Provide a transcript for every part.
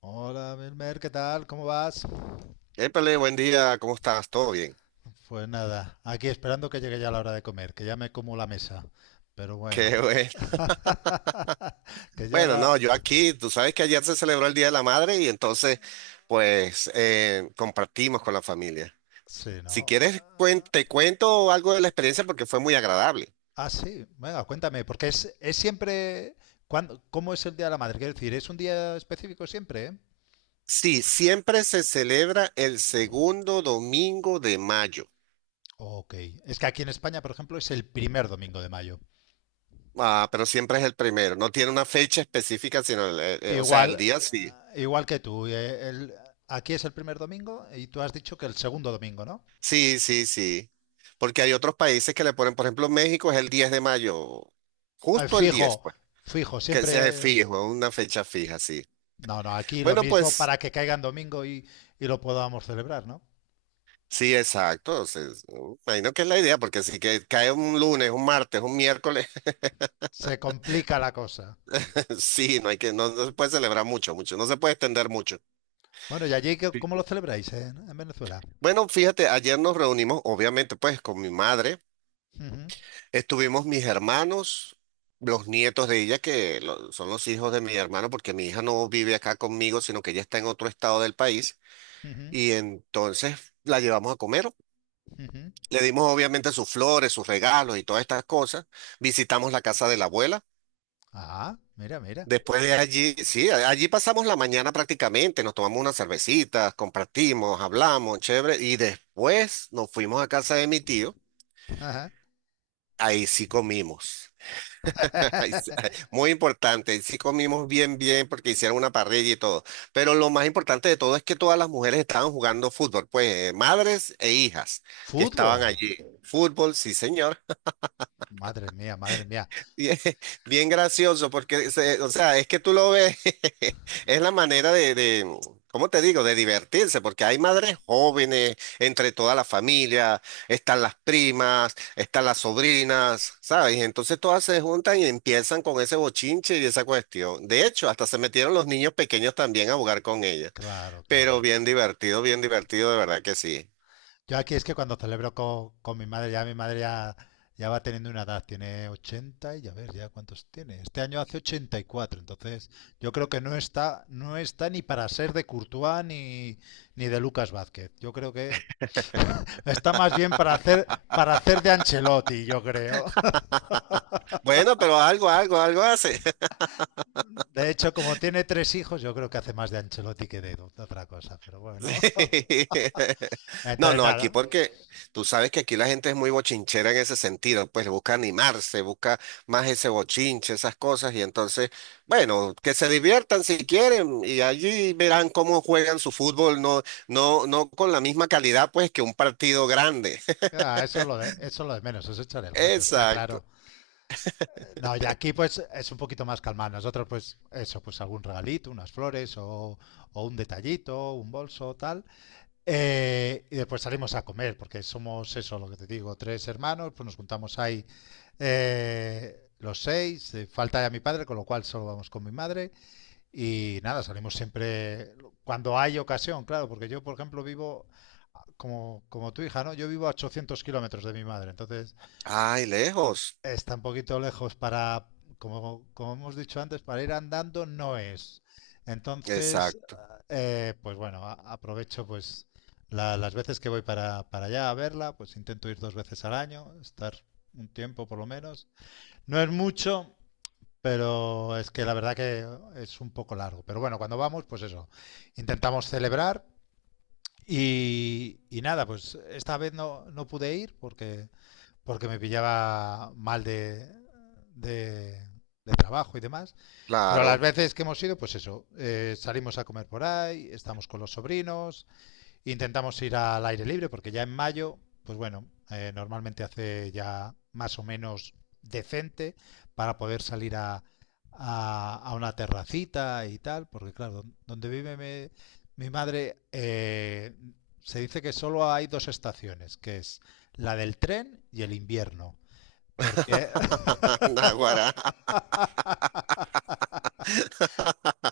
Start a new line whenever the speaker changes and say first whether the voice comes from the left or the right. left: Hola, Melmer, ¿qué tal? ¿Cómo vas?
right: Épale, buen día, ¿cómo estás? ¿Todo bien?
left: Pues nada, aquí esperando que llegue ya la hora de comer, que ya me como la mesa. Pero bueno,
right: Qué bueno.
left: que ya
right: Bueno,
left: la...
right: no, yo aquí, tú sabes que ayer se celebró el Día de la Madre y entonces, pues, compartimos con la familia.
left: Sí,
right: Si
left: ¿no?
right: quieres,
left: Ah,
right: te cuento algo de la experiencia porque fue muy agradable.
left: ah, sí, venga, cuéntame, porque es siempre... ¿Cuándo, cómo es el Día de la Madre? Quiero decir, ¿es un día específico siempre? ¿eh?
right: Sí, siempre se celebra el segundo domingo de mayo.
left: Ok, es que aquí en España, por ejemplo, es el primer domingo de mayo.
right: Ah, pero siempre es el primero. No tiene una fecha específica, sino, o sea, el
left: Igual,
right: día sí.
left: igual que tú, aquí es el primer domingo y tú has dicho que el segundo domingo, ¿no?
right: Sí. Porque hay otros países que le ponen, por ejemplo, México es el 10 de mayo,
left: Al
right: justo el 10.
left: fijo, fijo,
right: Que sea
left: siempre...
right: fijo, una fecha fija, sí.
left: No, no, aquí lo
right: Bueno,
left: mismo
right: pues
left: para que caiga en domingo y lo podamos celebrar, ¿no?
right: sí, exacto. O sea, imagino que es la idea, porque si que cae un lunes, un martes, un miércoles,
left: Se complica la cosa.
right: sí, no, no se puede celebrar mucho, mucho, no se puede extender mucho.
left: Bueno, ¿y allí
right: Sí.
left: cómo lo celebráis en Venezuela?
right: Bueno, fíjate, ayer nos reunimos, obviamente, pues con mi madre,
left: Ujú,
right: estuvimos mis hermanos, los nietos de ella, que son los hijos de mi hermano, porque mi hija no vive acá conmigo, sino que ella está en otro estado del país,
left: ujú,
right: y entonces la llevamos a comer.
left: ujú.
right: Le dimos obviamente sus flores, sus regalos y todas estas cosas. Visitamos la casa de la abuela.
left: Ah, mira, mira.
right: Después de allí, sí, allí pasamos la mañana prácticamente, nos tomamos unas cervecitas, compartimos, hablamos, chévere, y después nos fuimos a casa de mi tío,
left: Ajá.
right: ahí sí comimos. Muy importante, ahí sí comimos bien, bien, porque hicieron una parrilla y todo, pero lo más importante de todo es que todas las mujeres estaban jugando fútbol, pues madres e hijas que estaban
left: Fútbol.
right: allí, fútbol, sí señor.
left: Madre mía, madre mía.
right: Bien, bien gracioso, porque, o sea, es que tú lo ves. Es la manera de ¿cómo te digo?, de divertirse, porque hay madres jóvenes entre toda la familia, están las primas, están las sobrinas, ¿sabes? Y entonces todas se juntan y empiezan con ese bochinche y esa cuestión. De hecho, hasta se metieron los niños pequeños también a jugar con ellas,
left: Claro, claro.
right: pero bien divertido, de verdad que sí.
left: Yo aquí es que cuando celebro con mi madre ya, ya va teniendo una edad, tiene 80 y a ver ya cuántos tiene. Este año hace ochenta y cuatro, entonces yo creo que no está, no está ni para ser de Courtois ni, ni de Lucas Vázquez. Yo creo que está más bien para hacer de Ancelotti, yo creo.
right: Bueno, pero algo, algo, algo hace.
left: De hecho, como tiene tres hijos, yo creo que hace más de Ancelotti que de otra cosa, pero bueno.
right: No,
left: Entonces
right: no, aquí
left: nada,
right: porque tú sabes que aquí la gente es muy bochinchera en ese sentido, pues busca animarse, busca más ese bochinche, esas cosas, y entonces, bueno, que se diviertan si quieren, y allí verán cómo juegan su fútbol, no, no con la misma calidad, pues, que un partido grande.
left: ah, eso es lo de, eso es lo de menos, es echar el rato, está
right: Exacto.
left: claro. No, y aquí pues es un poquito más calmado. Nosotros pues eso, pues algún regalito, unas flores o un detallito, un bolso, tal. Y después salimos a comer, porque somos eso, lo que te digo, tres hermanos, pues nos juntamos ahí los seis, falta ya mi padre, con lo cual solo vamos con mi madre. Y nada, salimos siempre cuando hay ocasión, claro, porque yo por ejemplo vivo como, como tu hija, ¿no? Yo vivo a 800 kilómetros de mi madre, entonces...
right: Ay, lejos.
left: Está un poquito lejos para, como, como hemos dicho antes, para ir andando no es. Entonces,
right: Exacto.
left: pues bueno, aprovecho pues las veces que voy para allá a verla, pues intento ir dos veces al año, estar un tiempo por lo menos. No es mucho, pero es que la verdad que es un poco largo. Pero bueno, cuando vamos, pues eso, intentamos celebrar y nada, pues esta vez no, no pude ir porque me pillaba mal de, de trabajo y demás. Pero a las
right: Claro.
left: veces que hemos ido, pues eso, salimos a comer por ahí, estamos con los sobrinos. Intentamos ir al aire libre porque ya en mayo, pues bueno, normalmente hace ya más o menos decente para poder salir a una terracita y tal, porque claro, donde vive mi madre se dice que solo hay dos estaciones, que es la del tren y el invierno, porque
right: Naguará.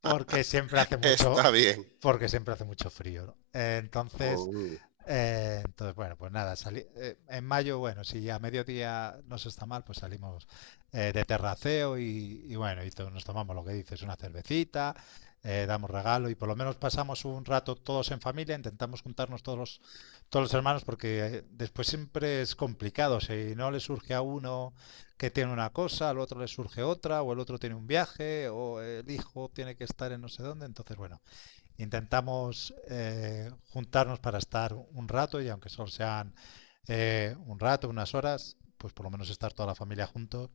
left: porque siempre hace mucho,
right: Está bien.
left: porque siempre hace mucho frío, ¿no? Entonces
right: Mm.
left: Entonces, bueno, pues nada, salí, en mayo, bueno, si a mediodía no se está mal, pues salimos de terraceo y bueno, y nos tomamos lo que dices, una cervecita, damos regalo y por lo menos pasamos un rato todos en familia, intentamos juntarnos todos los hermanos porque después siempre es complicado, si no le surge a uno que tiene una cosa, al otro le surge otra, o el otro tiene un viaje, o el hijo tiene que estar en no sé dónde, entonces, bueno. Intentamos juntarnos para estar un rato y aunque solo sean un rato, unas horas, pues por lo menos estar toda la familia juntos,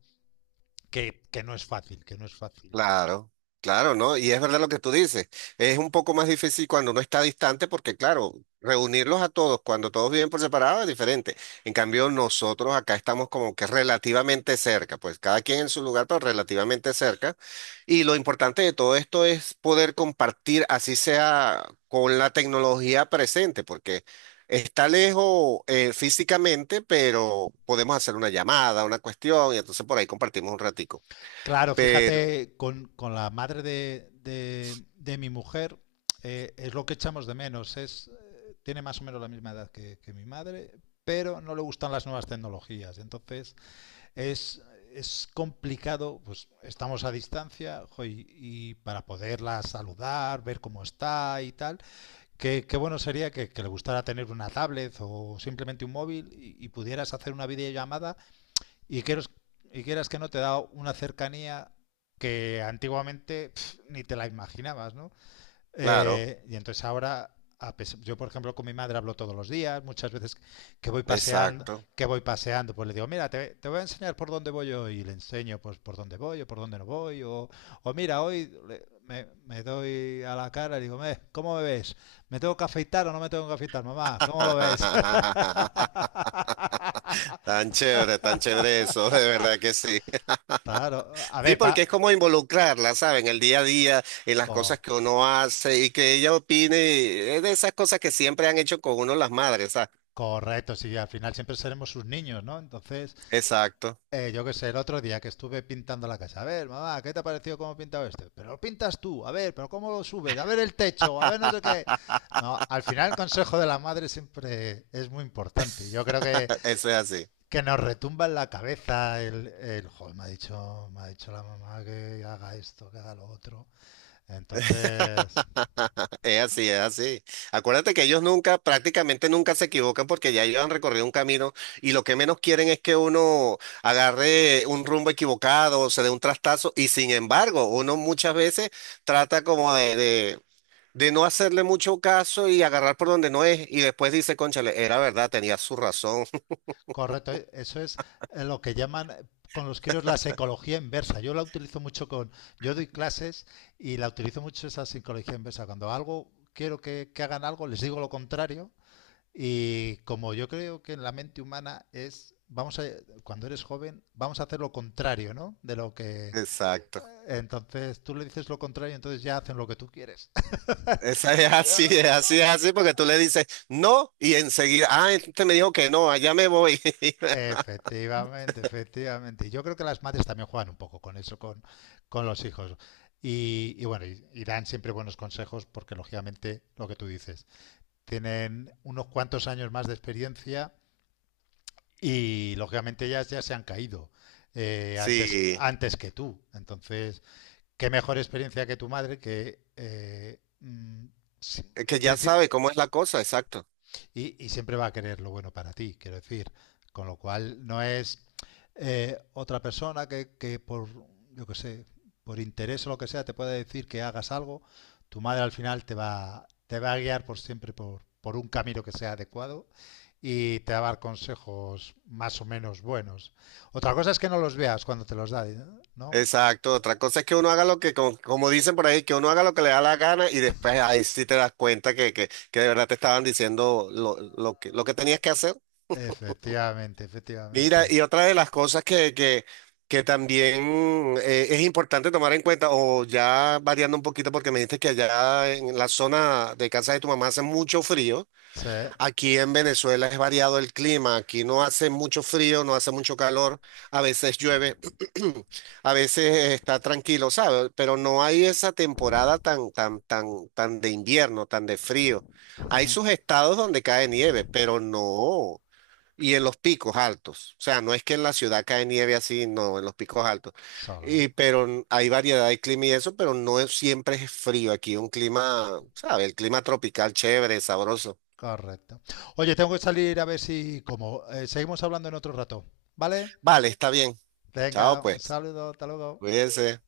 left: que no es fácil, que no es fácil.
right: Claro, claro, ¿no? Y es verdad lo que tú dices. Es un poco más difícil cuando uno está distante porque, claro, reunirlos a todos cuando todos viven por separado es diferente. En cambio, nosotros acá estamos como que relativamente cerca, pues cada quien en su lugar, pero relativamente cerca. Y lo importante de todo esto es poder compartir, así sea con la tecnología presente, porque está lejos físicamente, pero podemos hacer una llamada, una cuestión, y entonces por ahí compartimos un ratico.
left: Claro,
right: Pero,
left: fíjate, con la madre de mi mujer es lo que echamos de menos, es, tiene más o menos la misma edad que mi madre, pero no le gustan las nuevas tecnologías. Entonces Es, es complicado, pues estamos a distancia jo, y para poderla saludar, ver cómo está y tal, qué, qué bueno sería que le gustara tener una tablet o simplemente un móvil y pudieras hacer una videollamada y quieras, y quieras que no, te da una cercanía que antiguamente pf, ni te la imaginabas, ¿no?
right: claro.
left: Y entonces ahora, yo por ejemplo con mi madre hablo todos los días, muchas veces que voy paseando,
right: Exacto.
left: que voy paseando, pues le digo, mira, te voy a enseñar por dónde voy yo y le enseño pues por dónde voy o por dónde no voy o mira, hoy me, me doy a la cara y digo, "Me, ¿cómo me ves? ¿Me tengo que afeitar o no me tengo que afeitar, mamá? ¿Cómo lo ves?"
right: Tan chévere eso, de verdad que sí.
left: Claro, a
right: Sí,
left: ver,
right: porque
left: pa,
right: es como involucrarla, ¿saben? El día a día, en las cosas
left: co-
right: que uno hace y que ella opine, es de esas cosas que siempre han hecho con uno las madres, ¿sabes?
left: correcto, sí, al final siempre seremos sus niños, ¿no? Entonces...
right: Exacto,
left: Yo qué sé, el otro día que estuve pintando la casa. A ver, mamá, ¿qué te ha parecido cómo he pintado este? Pero lo pintas tú, a ver, pero ¿cómo lo subes? A ver el techo, a ver no sé qué. No, al final el consejo de la madre siempre es muy importante. Yo creo
right: eso es así.
left: que nos retumba en la cabeza el joder, me ha dicho la mamá que haga esto, que haga lo otro. Entonces,
right: Es así, es así. Acuérdate que ellos nunca, prácticamente nunca se equivocan porque ya ellos han recorrido un camino y lo que menos quieren es que uno agarre un rumbo equivocado, se dé un trastazo y sin embargo, uno muchas veces trata como de de no hacerle mucho caso y agarrar por donde no es y después dice, cónchale, era verdad, tenía su razón.
left: correcto, eso es lo que llaman con los críos la psicología inversa. Yo la utilizo mucho con, yo doy clases y la utilizo mucho esa psicología inversa. Cuando algo quiero que hagan algo, les digo lo contrario y como yo creo que en la mente humana es, vamos a, cuando eres joven, vamos a hacer lo contrario, ¿no? De lo que,
right: Exacto.
left: entonces tú le dices lo contrario, entonces ya hacen lo que tú quieres.
right: Esa es así, es así, es así porque tú le dices no y enseguida, ah, este me dijo que no, allá me voy.
left: Efectivamente, efectivamente. Y yo creo que las madres también juegan un poco con eso, con los hijos. Y bueno, y dan siempre buenos consejos porque lógicamente lo que tú dices, tienen unos cuantos años más de experiencia y lógicamente ellas ya se han caído antes,
right: Sí.
left: antes que tú. Entonces, qué mejor experiencia que tu madre que mm,
right: Es que
left: en
right: ya
left: principio.
right: sabe cómo es la cosa, exacto.
left: Y siempre va a querer lo bueno para ti, quiero decir. Con lo cual no es otra persona que por, yo que sé, por interés o lo que sea, te puede decir que hagas algo. Tu madre al final te va a guiar por siempre por un camino que sea adecuado y te va a dar consejos más o menos buenos. Otra cosa es que no los veas cuando te los da, ¿eh? ¿No?
right: Exacto. Otra cosa es que uno haga lo que, como, como dicen por ahí, que uno haga lo que le da la gana y después ahí sí te das cuenta que de verdad te estaban diciendo lo que tenías que hacer.
left: Efectivamente,
right: Mira,
left: efectivamente.
right: y otra de las cosas que también es importante tomar en cuenta, o ya variando un poquito, porque me dijiste que allá en la zona de casa de tu mamá hace mucho frío.
left: Sí.
right: Aquí en Venezuela es variado el clima, aquí no hace mucho frío, no hace mucho calor, a veces llueve, a veces está tranquilo, ¿sabes? Pero no hay esa temporada tan, tan, tan, tan de invierno, tan de frío. Hay sus estados donde cae nieve, pero no, y en los picos altos. O sea, no es que en la ciudad cae nieve así, no, en los picos altos.
left: Solo,
right: Y,
left: ¿no?
right: pero hay variedad de clima y eso, pero no es- siempre es frío. Aquí un clima, ¿sabes? El clima tropical chévere, sabroso.
left: Correcto. Oye, tengo que salir a ver si como. Seguimos hablando en otro rato, ¿vale?
right: Vale, está bien.
left: Venga,
right: Chao,
left: un
right: pues.
left: saludo, hasta luego.
right: Cuídense.